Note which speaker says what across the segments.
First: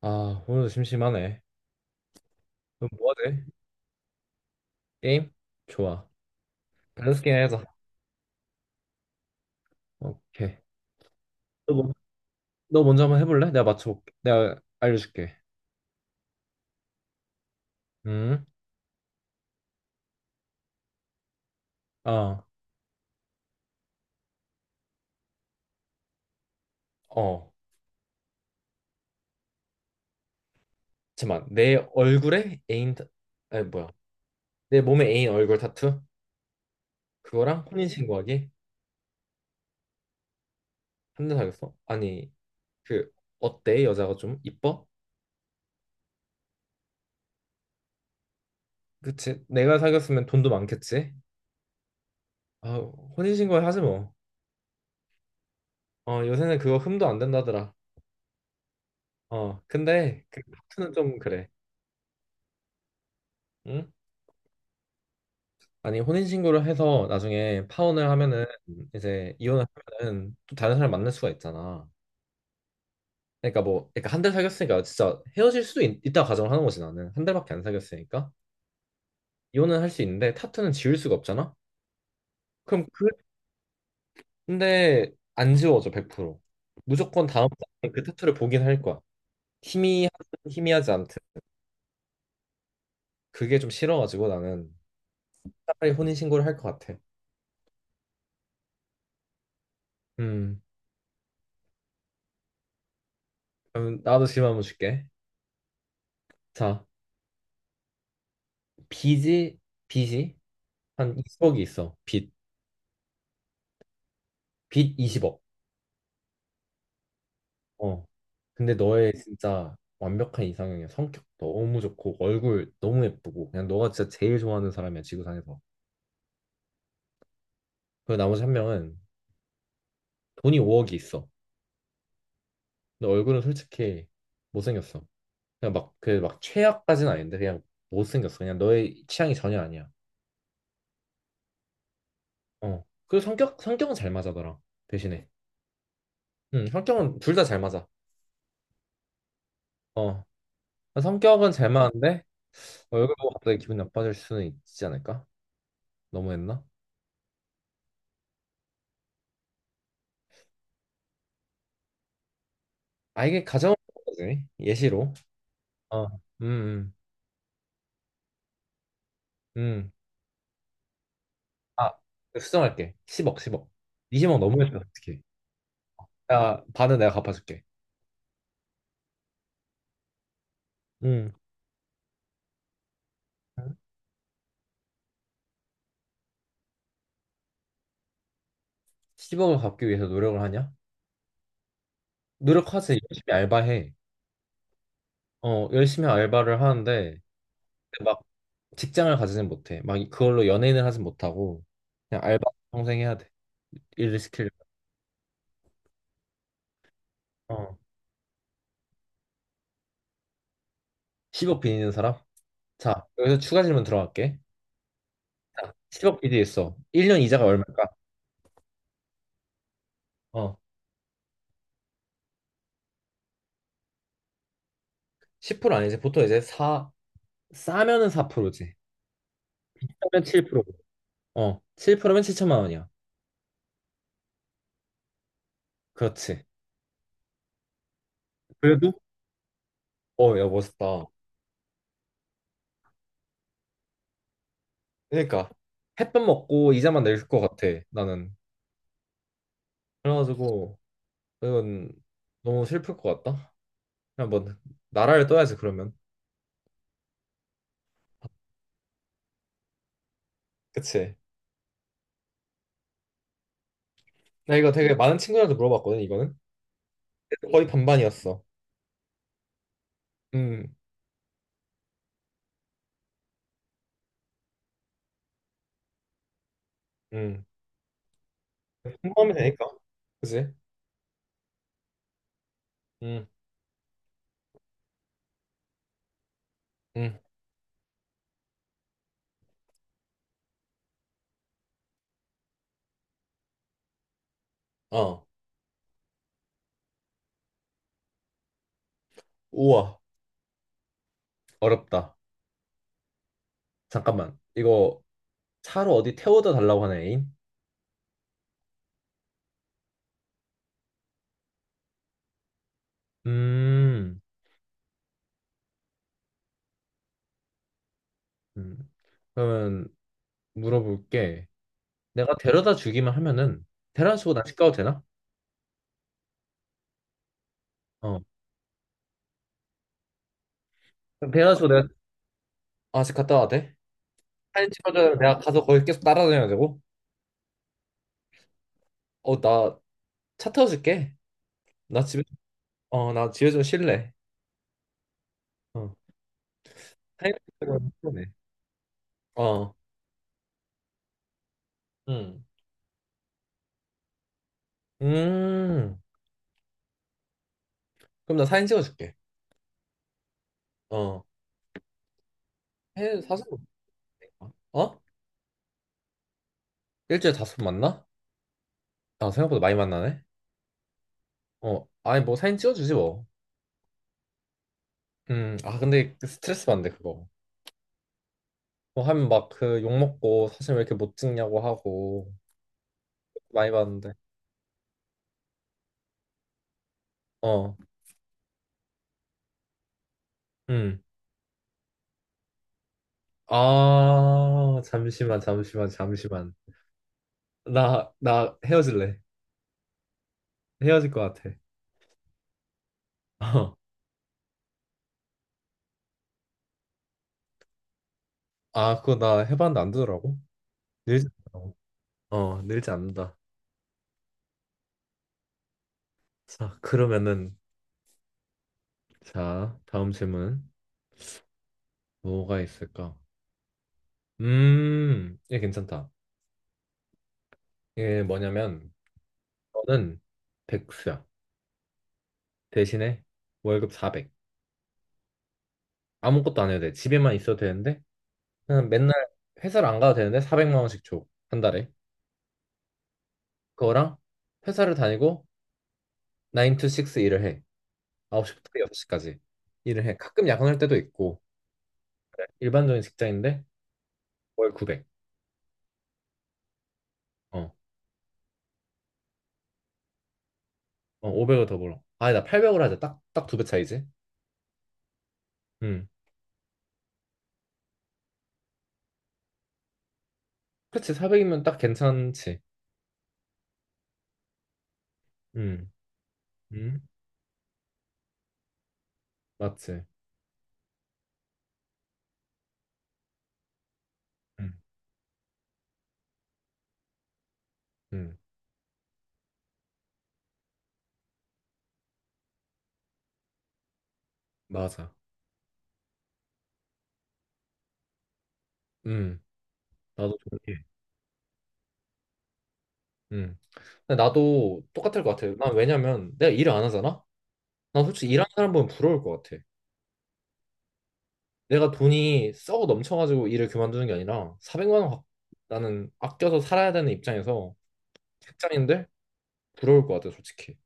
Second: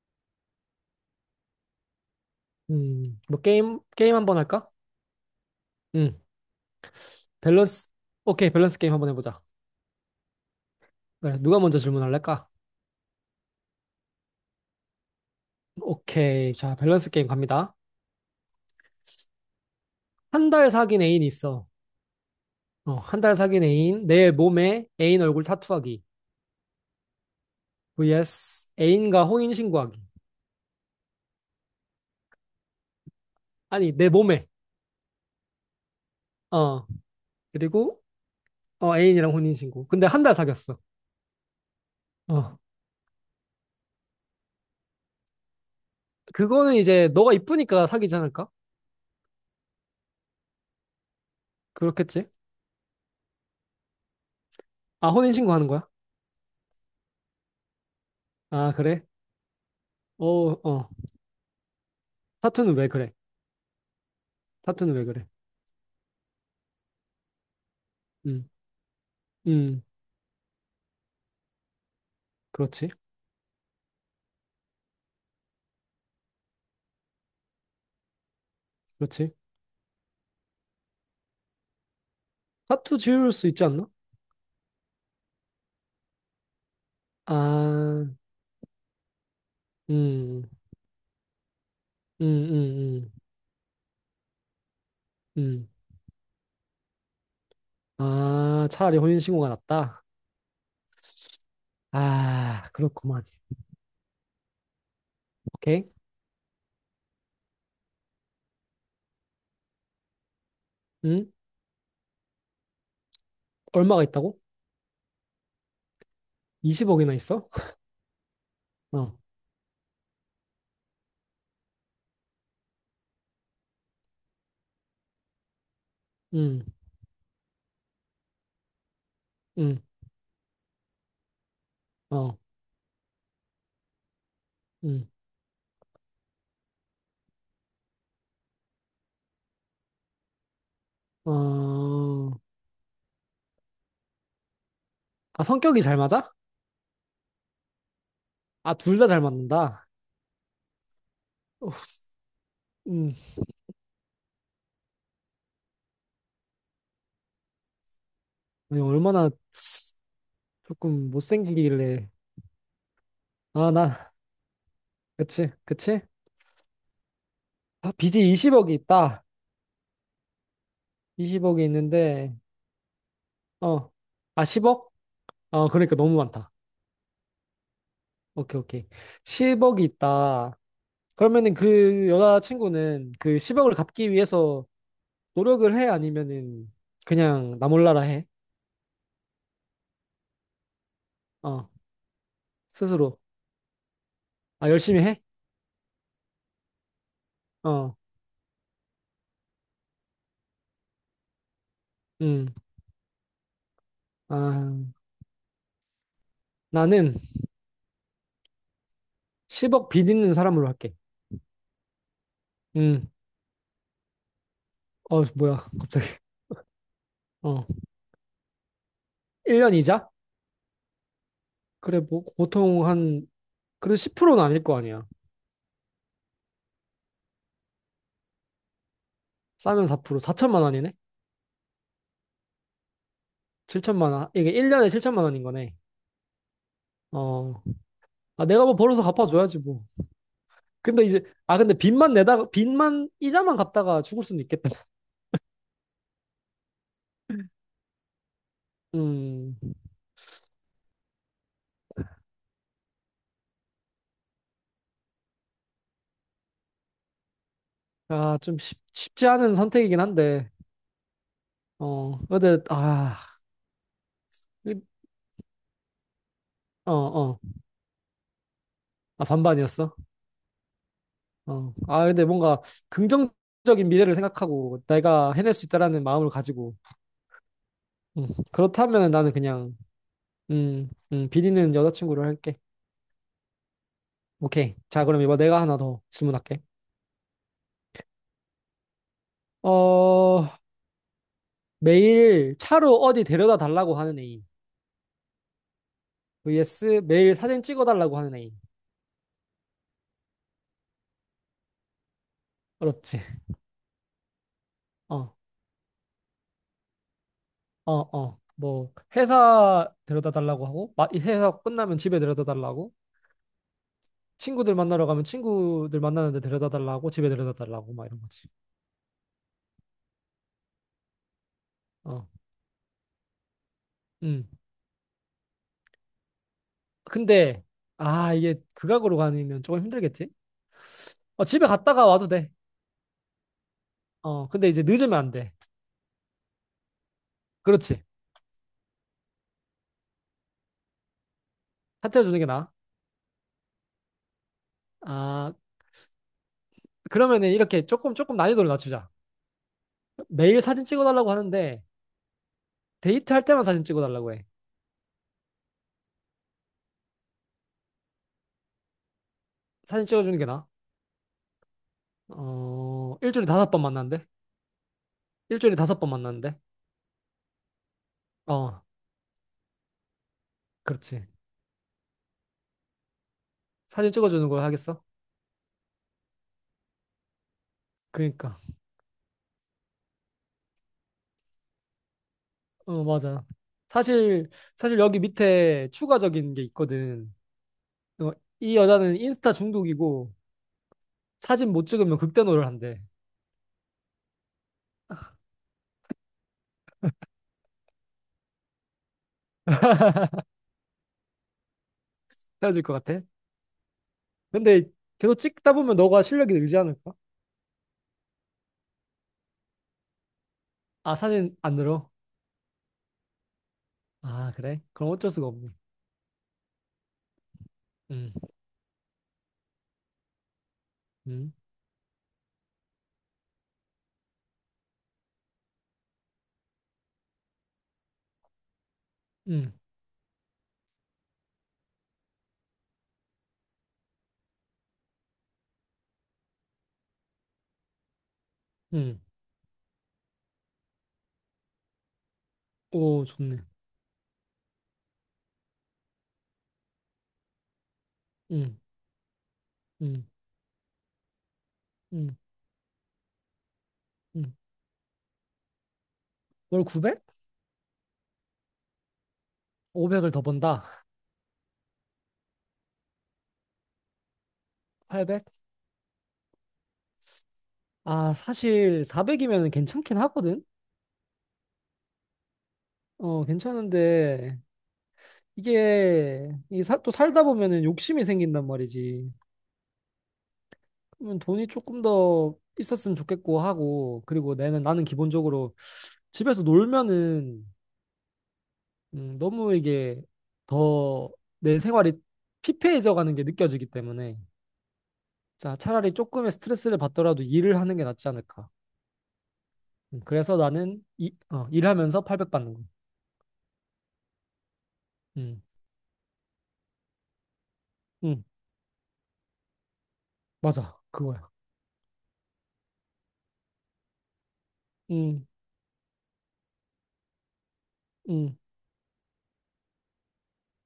Speaker 1: 아, 오늘도 심심하네. 그럼 뭐
Speaker 2: 뭐
Speaker 1: 하지?
Speaker 2: 게임 한번 할까?
Speaker 1: 게임? 좋아.
Speaker 2: 음,
Speaker 1: 밸런스 게임 하자.
Speaker 2: 밸런스. 오케이, 밸런스 게임 한번 해보자.
Speaker 1: 오케이.
Speaker 2: 그래, 누가
Speaker 1: 너,
Speaker 2: 먼저
Speaker 1: 뭐-
Speaker 2: 질문할래까?
Speaker 1: 너 먼저 한번 해볼래? 내가 맞춰볼게. 내가 알려줄게.
Speaker 2: 오케이, 자, 밸런스 게임 갑니다.
Speaker 1: 음,
Speaker 2: 한 달 사귄 애인이 있어.
Speaker 1: 아,
Speaker 2: 한 달 사귄 애인, 내 몸에 애인 얼굴 타투하기.
Speaker 1: 어.
Speaker 2: vs 애인과 혼인 신고하기.
Speaker 1: 잠깐만. 내 얼굴에 애인, 아니, 뭐야.
Speaker 2: 아니, 내 몸에.
Speaker 1: 내 몸에 애인 얼굴 타투?
Speaker 2: 어,
Speaker 1: 그거랑
Speaker 2: 그리고
Speaker 1: 혼인신고하기?
Speaker 2: 애인이랑 혼인 신고. 근데 한 달 사귀었어.
Speaker 1: 한 대 사귀었어? 아니,
Speaker 2: 어,
Speaker 1: 그, 어때? 여자가 좀 이뻐?
Speaker 2: 그거는 이제 너가 이쁘니까 사귀지 않을까?
Speaker 1: 그치? 내가 사귀었으면 돈도 많겠지?
Speaker 2: 그렇겠지?
Speaker 1: 아, 혼인신고 하지 뭐.
Speaker 2: 아, 혼인 신고하는 거야?
Speaker 1: 어, 요새는 그거 흠도 안 된다더라.
Speaker 2: 아, 그래?
Speaker 1: 어, 근데
Speaker 2: 어,
Speaker 1: 그
Speaker 2: 어.
Speaker 1: 타투는 좀 그래.
Speaker 2: 타투는 왜 그래?
Speaker 1: 응?
Speaker 2: 타투는 왜 그래?
Speaker 1: 아니 혼인신고를 해서 나중에 파혼을 하면은
Speaker 2: 음.
Speaker 1: 이제 이혼을
Speaker 2: 음,
Speaker 1: 하면은 또 다른 사람 만날 수가 있잖아.
Speaker 2: 그렇지,
Speaker 1: 그러니까 한 달 사귀었으니까 진짜 헤어질 수도 있, 다 가정을 하는 거지 나는 한 달밖에 안 사귀었으니까
Speaker 2: 그렇지.
Speaker 1: 이혼은 할 수 있는데 타투는 지울 수가 없잖아. 그럼
Speaker 2: 타투 지울 수 있지 않나?
Speaker 1: 근데 안 지워져 100%. 무조건 다음 달에 그
Speaker 2: 아,
Speaker 1: 타투를 보긴 할 거야. 희미
Speaker 2: 음, 음,
Speaker 1: 희미하지 않든
Speaker 2: 음, 음,
Speaker 1: 그게 좀 싫어가지고 나는
Speaker 2: 음.
Speaker 1: 차라리 혼인신고를 할 것 같아.
Speaker 2: 아, 차라리 혼인신고가 낫다.
Speaker 1: 음
Speaker 2: 아, 그렇구만.
Speaker 1: 그럼 나도 질문 한번 줄게.
Speaker 2: 오케이.
Speaker 1: 자 비지 비지 한
Speaker 2: 음,
Speaker 1: 20억이 있어. 빚.
Speaker 2: 얼마가 있다고?
Speaker 1: 빚 20억.
Speaker 2: 20억이나 있어?
Speaker 1: 어. 근데 너의
Speaker 2: 어,
Speaker 1: 진짜 완벽한 이상형이야. 성격 너무 좋고, 얼굴 너무 예쁘고, 그냥 너가 진짜 제일 좋아하는 사람이야, 지구상에서.
Speaker 2: 음,
Speaker 1: 그 나머지 한 명은
Speaker 2: 음,
Speaker 1: 돈이 5억이 있어.
Speaker 2: 어,
Speaker 1: 근데 얼굴은 솔직히 못생겼어.
Speaker 2: 음,
Speaker 1: 그냥 막, 그 막 최악까지는 아닌데, 그냥 못생겼어. 그냥 너의 취향이 전혀 아니야.
Speaker 2: 어.
Speaker 1: 어. 그리고 성격, 성격은 잘 맞아더라. 대신에.
Speaker 2: 아, 성격이 잘 맞아?
Speaker 1: 응, 성격은 둘 다 잘 맞아.
Speaker 2: 아, 둘 다 잘 맞는다.
Speaker 1: 어. 성격은 잘
Speaker 2: 어,
Speaker 1: 맞는데,
Speaker 2: 음,
Speaker 1: 얼굴 보고 갑자기 기분 나빠질 수는 있지 않을까? 너무했나?
Speaker 2: 아니, 얼마나 조금 못생기길래.
Speaker 1: 아 이게
Speaker 2: 아,
Speaker 1: 가정을 보는
Speaker 2: 나,
Speaker 1: 거지 예시로
Speaker 2: 그치, 그치?
Speaker 1: 어 음 음
Speaker 2: 아, 빚이 20억이 있다.
Speaker 1: 음.
Speaker 2: 20억이
Speaker 1: 아
Speaker 2: 있는데,
Speaker 1: 수정할게 10억 10억
Speaker 2: 어.
Speaker 1: 20억
Speaker 2: 아,
Speaker 1: 넘으면
Speaker 2: 10억?
Speaker 1: 어떡해
Speaker 2: 어, 그러니까 너무 많다.
Speaker 1: 야 반은 내가 갚아줄게
Speaker 2: 오케이, 오케이. 10억이 있다.
Speaker 1: 음
Speaker 2: 그러면은 그 여자친구는 그 10억을 갚기 위해서 노력을 해? 아니면은 그냥 나 몰라라 해?
Speaker 1: 10억을 갚기 위해서 노력을 하냐
Speaker 2: 어,
Speaker 1: 노력하지
Speaker 2: 스스로.
Speaker 1: 열심히 알바해
Speaker 2: 아, 열심히 해?
Speaker 1: 어 열심히 알바를 하는데
Speaker 2: 어,
Speaker 1: 막 직장을 가지진 못해 막 그걸로 연예인을 하진 못하고 그냥 알바
Speaker 2: 음.
Speaker 1: 평생 해야 돼 일을 시키려면
Speaker 2: 아, 나는
Speaker 1: 어
Speaker 2: 10억 빚 있는 사람으로 할게.
Speaker 1: 10억 빚 있는 사람 자
Speaker 2: 음.
Speaker 1: 여기서 추가 질문 들어갈게
Speaker 2: 어, 뭐야,
Speaker 1: 자,
Speaker 2: 갑자기.
Speaker 1: 10억 빚이 있어 1년 이자가
Speaker 2: 어.
Speaker 1: 얼마일까
Speaker 2: 1년 이자?
Speaker 1: 어
Speaker 2: 그래, 뭐, 보통 한, 그래도 10%는 아닐 거 아니야.
Speaker 1: 10% 아니지. 보통 이제 사 싸면은 4%지.
Speaker 2: 싸면 4%,
Speaker 1: 싸면
Speaker 2: 4천만
Speaker 1: 7%.
Speaker 2: 원이네?
Speaker 1: 어, 7%면 7천만 원이야.
Speaker 2: 7천만 원. 이게 1년에 7천만 원인 거네.
Speaker 1: 그렇지.
Speaker 2: 어, 아, 내가 뭐
Speaker 1: 그래도?
Speaker 2: 벌어서 갚아줘야지, 뭐.
Speaker 1: 어, 야,
Speaker 2: 근데
Speaker 1: 멋있다.
Speaker 2: 이제, 아, 근데 빚만 내다가, 이자만 갚다가 죽을 수는 있겠다.
Speaker 1: 그러니까 햇밥 먹고 이자만 낼 것 같아, 나는.
Speaker 2: 음,
Speaker 1: 그래가지고 이건 너무 슬플 것 같다. 그냥 뭐 나라를 떠야지, 그러면.
Speaker 2: 아, 좀 쉽지 않은 선택이긴 한데,
Speaker 1: 그치.
Speaker 2: 어, 근데, 아,
Speaker 1: 나 이거
Speaker 2: 이-
Speaker 1: 되게 많은 친구들한테 물어봤거든, 이거는.
Speaker 2: 어, 어,
Speaker 1: 거의 반반이었어.
Speaker 2: 아, 반반이었어.
Speaker 1: 음,
Speaker 2: 어, 아, 근데 뭔가 긍정적인 미래를 생각하고 내가 해낼 수 있다라는 마음을 가지고,
Speaker 1: 음.
Speaker 2: 음, 그렇다면 나는
Speaker 1: 공부하면 되니까.
Speaker 2: 그냥,
Speaker 1: 그지?
Speaker 2: 빚 있는 여자친구를 할게.
Speaker 1: 음,
Speaker 2: 오케이. 자, 그럼 이번 내가 하나 더 질문할게.
Speaker 1: 음.
Speaker 2: 어, 매일 차로 어디 데려다 달라고 하는 애인.
Speaker 1: 어.
Speaker 2: vs 매일 사진 찍어달라고 하는 애인.
Speaker 1: 우와, 어렵다.
Speaker 2: 어렵지.
Speaker 1: 잠깐만. 이거
Speaker 2: 어,
Speaker 1: 차로 어디 태워다 달라고 하는 애인?
Speaker 2: 어, 어. 뭐 회사 데려다 달라고 하고 이 회사 끝나면 집에 데려다 달라고
Speaker 1: 음,
Speaker 2: 친구들 만나러 가면 친구들 만나는데 데려다 달라고 집에 데려다 달라고 막 이런 거지.
Speaker 1: 음. 그러면 물어볼게.
Speaker 2: 어,
Speaker 1: 내가 데려다 주기만 하면은 데려다 주고 나
Speaker 2: 음.
Speaker 1: 집 가도 되나?
Speaker 2: 근데
Speaker 1: 어.
Speaker 2: 아 이게 극악으로 가면 조금 힘들겠지?
Speaker 1: 그럼
Speaker 2: 어,
Speaker 1: 데려다
Speaker 2: 집에
Speaker 1: 주고 내가
Speaker 2: 갔다가 와도 돼.
Speaker 1: 아, 집 갔다 와도 돼?
Speaker 2: 어, 근데
Speaker 1: 사진
Speaker 2: 이제
Speaker 1: 찍어줘야
Speaker 2: 늦으면 안
Speaker 1: 내가
Speaker 2: 돼.
Speaker 1: 가서 거기 계속 따라다녀야 되고?
Speaker 2: 그렇지.
Speaker 1: 어, 나 차 태워줄게. 나 집에
Speaker 2: 사퇴해 주는 게 나아.
Speaker 1: 나 집에 좀 쉴래.
Speaker 2: 아,
Speaker 1: 어. 사진
Speaker 2: 그러면은
Speaker 1: 찍어줘야
Speaker 2: 이렇게 조금
Speaker 1: 네
Speaker 2: 조금 난이도를 낮추자.
Speaker 1: 어.
Speaker 2: 매일 사진 찍어달라고 하는데
Speaker 1: 음.
Speaker 2: 데이트할 때만 사진 찍어달라고 해.
Speaker 1: 음. 그럼 나 사진 찍어줄게.
Speaker 2: 사진 찍어주는 게 나아.
Speaker 1: 어.
Speaker 2: 어,
Speaker 1: 해 사서
Speaker 2: 일주일에 다섯 번 만난대?
Speaker 1: 어?
Speaker 2: 일주일에 다섯 번 만난대?
Speaker 1: 일주일에 다섯 번 만나?
Speaker 2: 어,
Speaker 1: 아, 생각보다 많이 만나네.
Speaker 2: 그렇지.
Speaker 1: 어, 아니 뭐 사진 찍어주지 뭐.
Speaker 2: 사진 찍어주는 걸 하겠어?
Speaker 1: 아 근데 그 스트레스 받는데 그거.
Speaker 2: 그니까.
Speaker 1: 뭐 하면 막 그 욕 먹고 사진 왜 이렇게 못 찍냐고 하고
Speaker 2: 어, 맞아.
Speaker 1: 많이 받는데.
Speaker 2: 사실, 사실 여기 밑에 추가적인 게 있거든.
Speaker 1: 어,
Speaker 2: 어, 이 여자는 인스타 중독이고
Speaker 1: 음.
Speaker 2: 사진 못 찍으면 극대노를 한대.
Speaker 1: 아 잠시만 잠시만 잠시만. 나 헤어질래. 헤어질 것 같아.
Speaker 2: 헤어질 것 같아?
Speaker 1: 어.
Speaker 2: 근데 계속 찍다 보면 너가 실력이 늘지 않을까?
Speaker 1: 아 그거 나 해봤는데 안 되더라고.
Speaker 2: 아,
Speaker 1: 늘지
Speaker 2: 사진
Speaker 1: 않더라고.
Speaker 2: 안 늘어?
Speaker 1: 어, 늘지 않는다.
Speaker 2: 아, 그래? 그럼 어쩔 수가 없네.
Speaker 1: 자 그러면은
Speaker 2: 응,
Speaker 1: 자 다음 질문
Speaker 2: 응,
Speaker 1: 뭐가 있을까? 얘 괜찮다. 이게 뭐냐면
Speaker 2: 응,
Speaker 1: 저는 백수야. 대신에 월급 400. 아무것도 안 해도 돼. 집에만 있어도 되는데 그냥 맨날
Speaker 2: 응.
Speaker 1: 회사를 안 가도 되는데 400만 원씩 줘. 한 달에.
Speaker 2: 오, 좋네.
Speaker 1: 그거랑 회사를 다니고 9 to 6 일을 해. 9시부터
Speaker 2: 응,
Speaker 1: 6시까지 일을 해.
Speaker 2: 응,
Speaker 1: 가끔 야근할 때도 있고
Speaker 2: 응,
Speaker 1: 일반적인 직장인데
Speaker 2: 응.
Speaker 1: 월 900.
Speaker 2: 월 900?
Speaker 1: 어.
Speaker 2: 500을 더 번다.
Speaker 1: 어 500을 더 벌어. 아, 나 800을 하자. 딱 딱 두 배 차이지.
Speaker 2: 800?
Speaker 1: 음.
Speaker 2: 아, 사실 400이면 괜찮긴 하거든?
Speaker 1: 그렇지. 400이면 딱 괜찮지.
Speaker 2: 어, 괜찮은데,
Speaker 1: 음.
Speaker 2: 이게,
Speaker 1: 음.
Speaker 2: 또 살다 보면은 욕심이 생긴단 말이지.
Speaker 1: 맞지.
Speaker 2: 그러면 돈이 조금 더 있었으면 좋겠고 하고, 그리고
Speaker 1: 음.
Speaker 2: 나는, 나는 기본적으로 집에서 놀면은,
Speaker 1: 음.
Speaker 2: 너무 이게 더 내 생활이 피폐해져 가는 게 느껴지기 때문에,
Speaker 1: 맞아.
Speaker 2: 자, 차라리 조금의 스트레스를 받더라도 일을 하는 게 낫지 않을까.
Speaker 1: 음. 나도
Speaker 2: 그래서
Speaker 1: 동의해.
Speaker 2: 나는 일하면서 800 받는 거.
Speaker 1: 음. 근데 나도 똑같을 것 같아.
Speaker 2: 음,
Speaker 1: 난 왜냐면 내가 일을 안 하잖아? 난 솔직히
Speaker 2: 음,
Speaker 1: 일하는 사람 보면 부러울 것 같아.
Speaker 2: 맞아. 그거야.
Speaker 1: 내가 돈이 썩어 넘쳐가지고 일을 그만두는 게 아니라 400만 원
Speaker 2: 응,
Speaker 1: 나는 아껴서 살아야 되는 입장에서
Speaker 2: 응,
Speaker 1: 직장인들 부러울 것 같아, 솔직히.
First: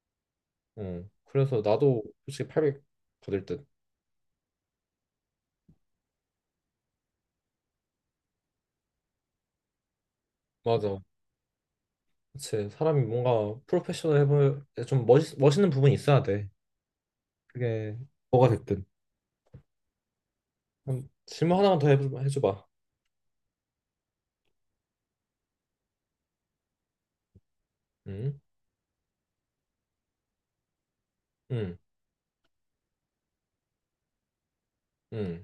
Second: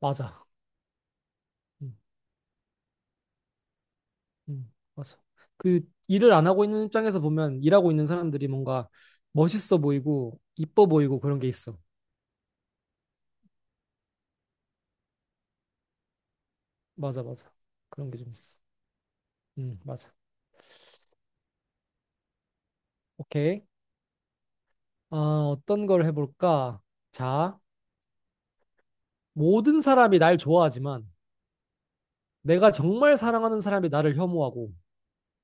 Speaker 2: 맞아.
Speaker 1: 어. 그래서
Speaker 2: 응,
Speaker 1: 나도 솔직히 800 받을 듯.
Speaker 2: 응, 맞아. 그 일을 안 하고 있는 입장에서 보면 일하고 있는 사람들이 뭔가 멋있어 보이고 이뻐
Speaker 1: 맞아.
Speaker 2: 보이고 그런 게 있어.
Speaker 1: 그치. 사람이 뭔가 프로페셔널 해볼 좀 멋있는 부분이 있어야 돼.
Speaker 2: 맞아, 맞아.
Speaker 1: 그게
Speaker 2: 그런 게 좀
Speaker 1: 뭐가
Speaker 2: 있어.
Speaker 1: 됐든.
Speaker 2: 응, 맞아.
Speaker 1: 그럼 질문 하나만 더 해줘봐.
Speaker 2: 오케이. 아, 어떤 걸 해볼까? 자,
Speaker 1: 응?
Speaker 2: 모든 사람이 날 좋아하지만
Speaker 1: 응?
Speaker 2: 내가 정말 사랑하는 사람이 나를 혐오하고
Speaker 1: 응?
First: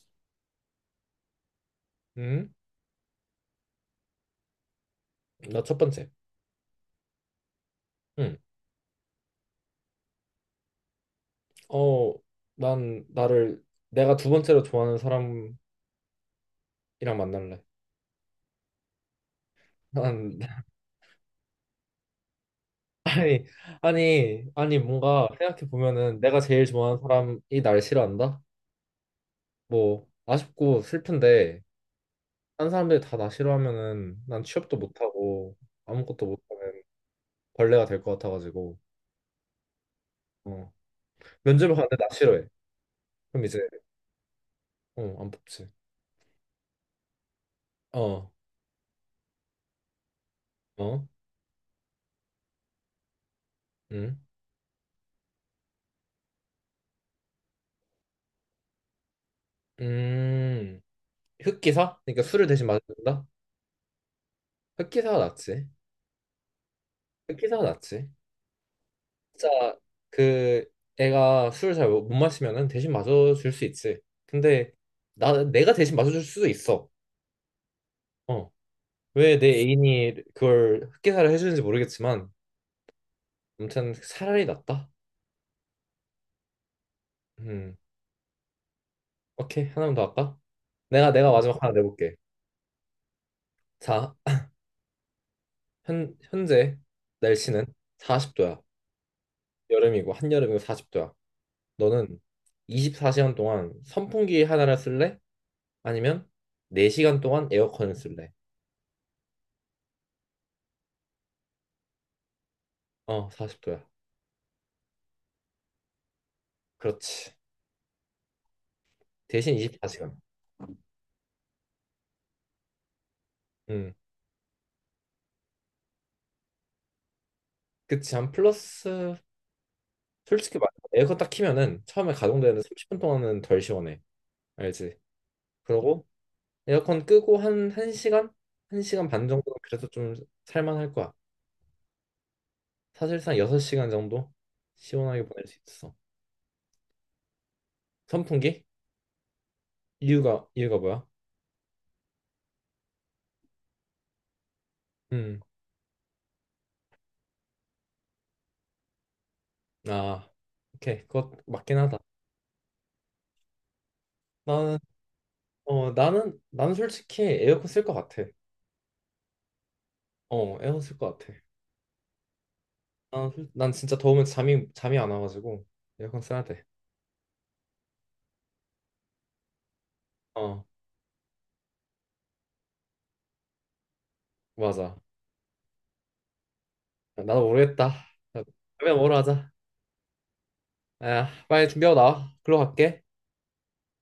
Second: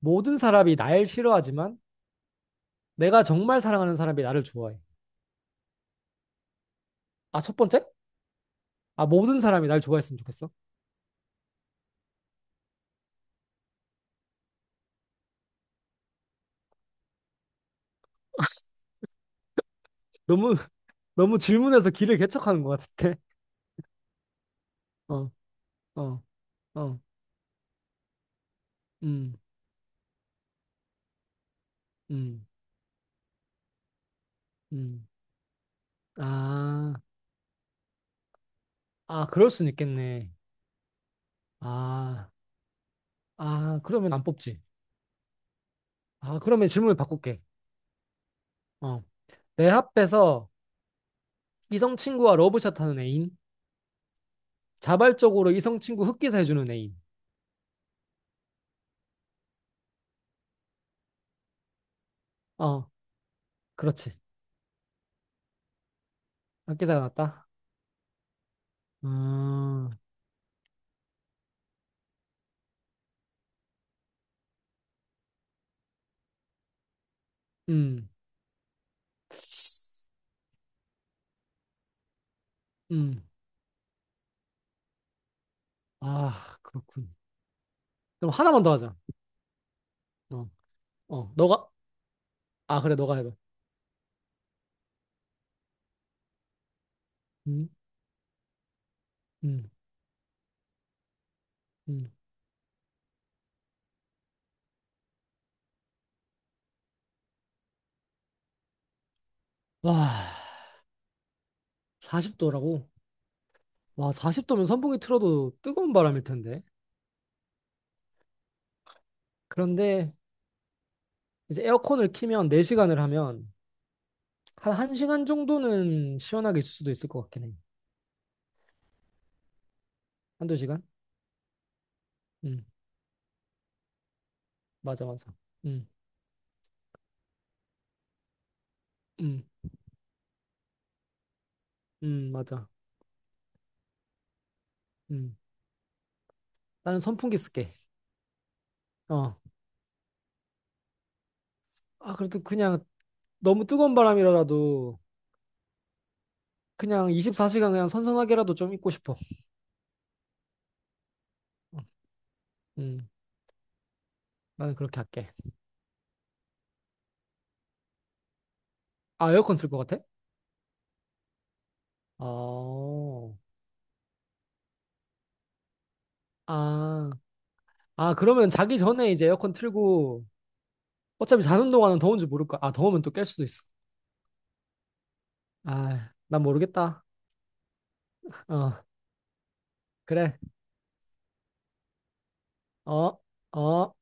Speaker 2: 모든 사람이 날 싫어하지만
Speaker 1: 응?
Speaker 2: 내가 정말 사랑하는 사람이 나를 좋아해.
Speaker 1: 나 첫 번째.
Speaker 2: 아, 첫 번째?
Speaker 1: 응.
Speaker 2: 아, 모든 사람이 날 좋아했으면 좋겠어.
Speaker 1: 어, 난 나를 내가 두 번째로 좋아하는 사람이랑 만날래. 난
Speaker 2: 너무 너무 질문해서 길을 개척하는 것 같은데.
Speaker 1: 아니 아니 아니 뭔가
Speaker 2: 어,
Speaker 1: 생각해 보면은
Speaker 2: 어,
Speaker 1: 내가 제일
Speaker 2: 어,
Speaker 1: 좋아하는 사람이 날 싫어한다?
Speaker 2: 음,
Speaker 1: 뭐 아쉽고 슬픈데
Speaker 2: 음,
Speaker 1: 딴 사람들이 다 나 싫어하면은 난 취업도
Speaker 2: 음.
Speaker 1: 못하고 아무것도 못하는
Speaker 2: 아,
Speaker 1: 벌레가 될 것 같아가지고
Speaker 2: 아, 그럴 순 있겠네.
Speaker 1: 어 면접을 가는데 나
Speaker 2: 아,
Speaker 1: 싫어해. 그럼 이제
Speaker 2: 아, 그러면 안 뽑지.
Speaker 1: 어안 뽑지.
Speaker 2: 아, 그러면 질문을 바꿀게.
Speaker 1: 어
Speaker 2: 어, 내 앞에서
Speaker 1: 어?
Speaker 2: 이성 친구와 러브샷 하는 애인,
Speaker 1: 응?
Speaker 2: 자발적으로 이성 친구 흑기사 해주는 애인.
Speaker 1: 음? 흑기사? 그러니까 술을 대신
Speaker 2: 어,
Speaker 1: 마신다?
Speaker 2: 그렇지.
Speaker 1: 흑기사가 낫지.
Speaker 2: 흑기사가 낫다.
Speaker 1: 기사가 낫지. 진짜
Speaker 2: 음,
Speaker 1: 그 애가 술을 잘 못 마시면은 대신 마셔줄 수 있지. 근데 나 내가 대신 마셔줄 수도 있어.
Speaker 2: 음,
Speaker 1: 어. 왜 내 애인이 그걸 흑기사를 해주는지 모르겠지만
Speaker 2: 음.
Speaker 1: 아무튼 차라리 낫다.
Speaker 2: 아, 그렇군.
Speaker 1: 음.
Speaker 2: 그럼 하나만 더 하자.
Speaker 1: 오케이 하나만 더 할까?
Speaker 2: 어,
Speaker 1: 내가
Speaker 2: 어,
Speaker 1: 마지막
Speaker 2: 너가,
Speaker 1: 하나 내볼게.
Speaker 2: 아, 그래, 너가 해봐.
Speaker 1: 자, 현 현재 날씨는
Speaker 2: 음,
Speaker 1: 40도야.
Speaker 2: 음.
Speaker 1: 여름이고 한여름이고 40도야.
Speaker 2: 음.
Speaker 1: 너는 24시간 동안 선풍기 하나를 쓸래? 아니면 4시간 동안 에어컨을 쓸래?
Speaker 2: 와, 40도라고?
Speaker 1: 어, 40도야.
Speaker 2: 와, 40도면 선풍기 틀어도 뜨거운 바람일 텐데.
Speaker 1: 그렇지. 대신 24시간.
Speaker 2: 그런데 이제 에어컨을 키면 4시간을 하면
Speaker 1: 음.
Speaker 2: 한 1시간 정도는 시원하게 있을 수도 있을 것 같긴 해.
Speaker 1: 그치. 한 플러스,
Speaker 2: 한두
Speaker 1: 솔직히 말해.
Speaker 2: 시간?
Speaker 1: 에어컨 딱 키면은 처음에 가동되는
Speaker 2: 음,
Speaker 1: 30분 동안은 덜 시원해. 알지?
Speaker 2: 맞아, 맞아. 음,
Speaker 1: 그러고 에어컨 끄고 한 1시간? 1시간 반
Speaker 2: 음,
Speaker 1: 정도는 그래도 좀 살만할 거야.
Speaker 2: 맞아.
Speaker 1: 사실상 6시간 정도 시원하게
Speaker 2: 음.
Speaker 1: 보낼 수 있어.
Speaker 2: 나는 선풍기 쓸게.
Speaker 1: 선풍기?
Speaker 2: 어.
Speaker 1: 이유가 뭐야?
Speaker 2: 아, 그래도 그냥 너무 뜨거운 바람이라도
Speaker 1: 음.
Speaker 2: 그냥 24시간 그냥 선선하게라도 좀 있고 싶어.
Speaker 1: 아, 오케이. 그거 맞긴
Speaker 2: 어,
Speaker 1: 하다.
Speaker 2: 음, 나는
Speaker 1: 나는,
Speaker 2: 그렇게 할게.
Speaker 1: 나는 솔직히 에어컨 쓸 것 같아.
Speaker 2: 아, 에어컨 쓸 것 같아?
Speaker 1: 어, 에어컨 쓸 것 같아. 아,
Speaker 2: 어,
Speaker 1: 난 진짜 더우면 잠이 안 와가지고 에어컨 써야 돼.
Speaker 2: 아, 아, 그러면 자기 전에 이제 에어컨 틀고
Speaker 1: 어,
Speaker 2: 어차피 자는 동안은 더운지 모를 거야. 아, 더우면 또 깰 수도 있어.
Speaker 1: 맞아.
Speaker 2: 아, 난 모르겠다.
Speaker 1: 나도 모르겠다.
Speaker 2: 어,
Speaker 1: 그러면 뭐로 하자.
Speaker 2: 그래.
Speaker 1: 야 빨리 준비하고 나와. 글로 갈게.
Speaker 2: 어, 어.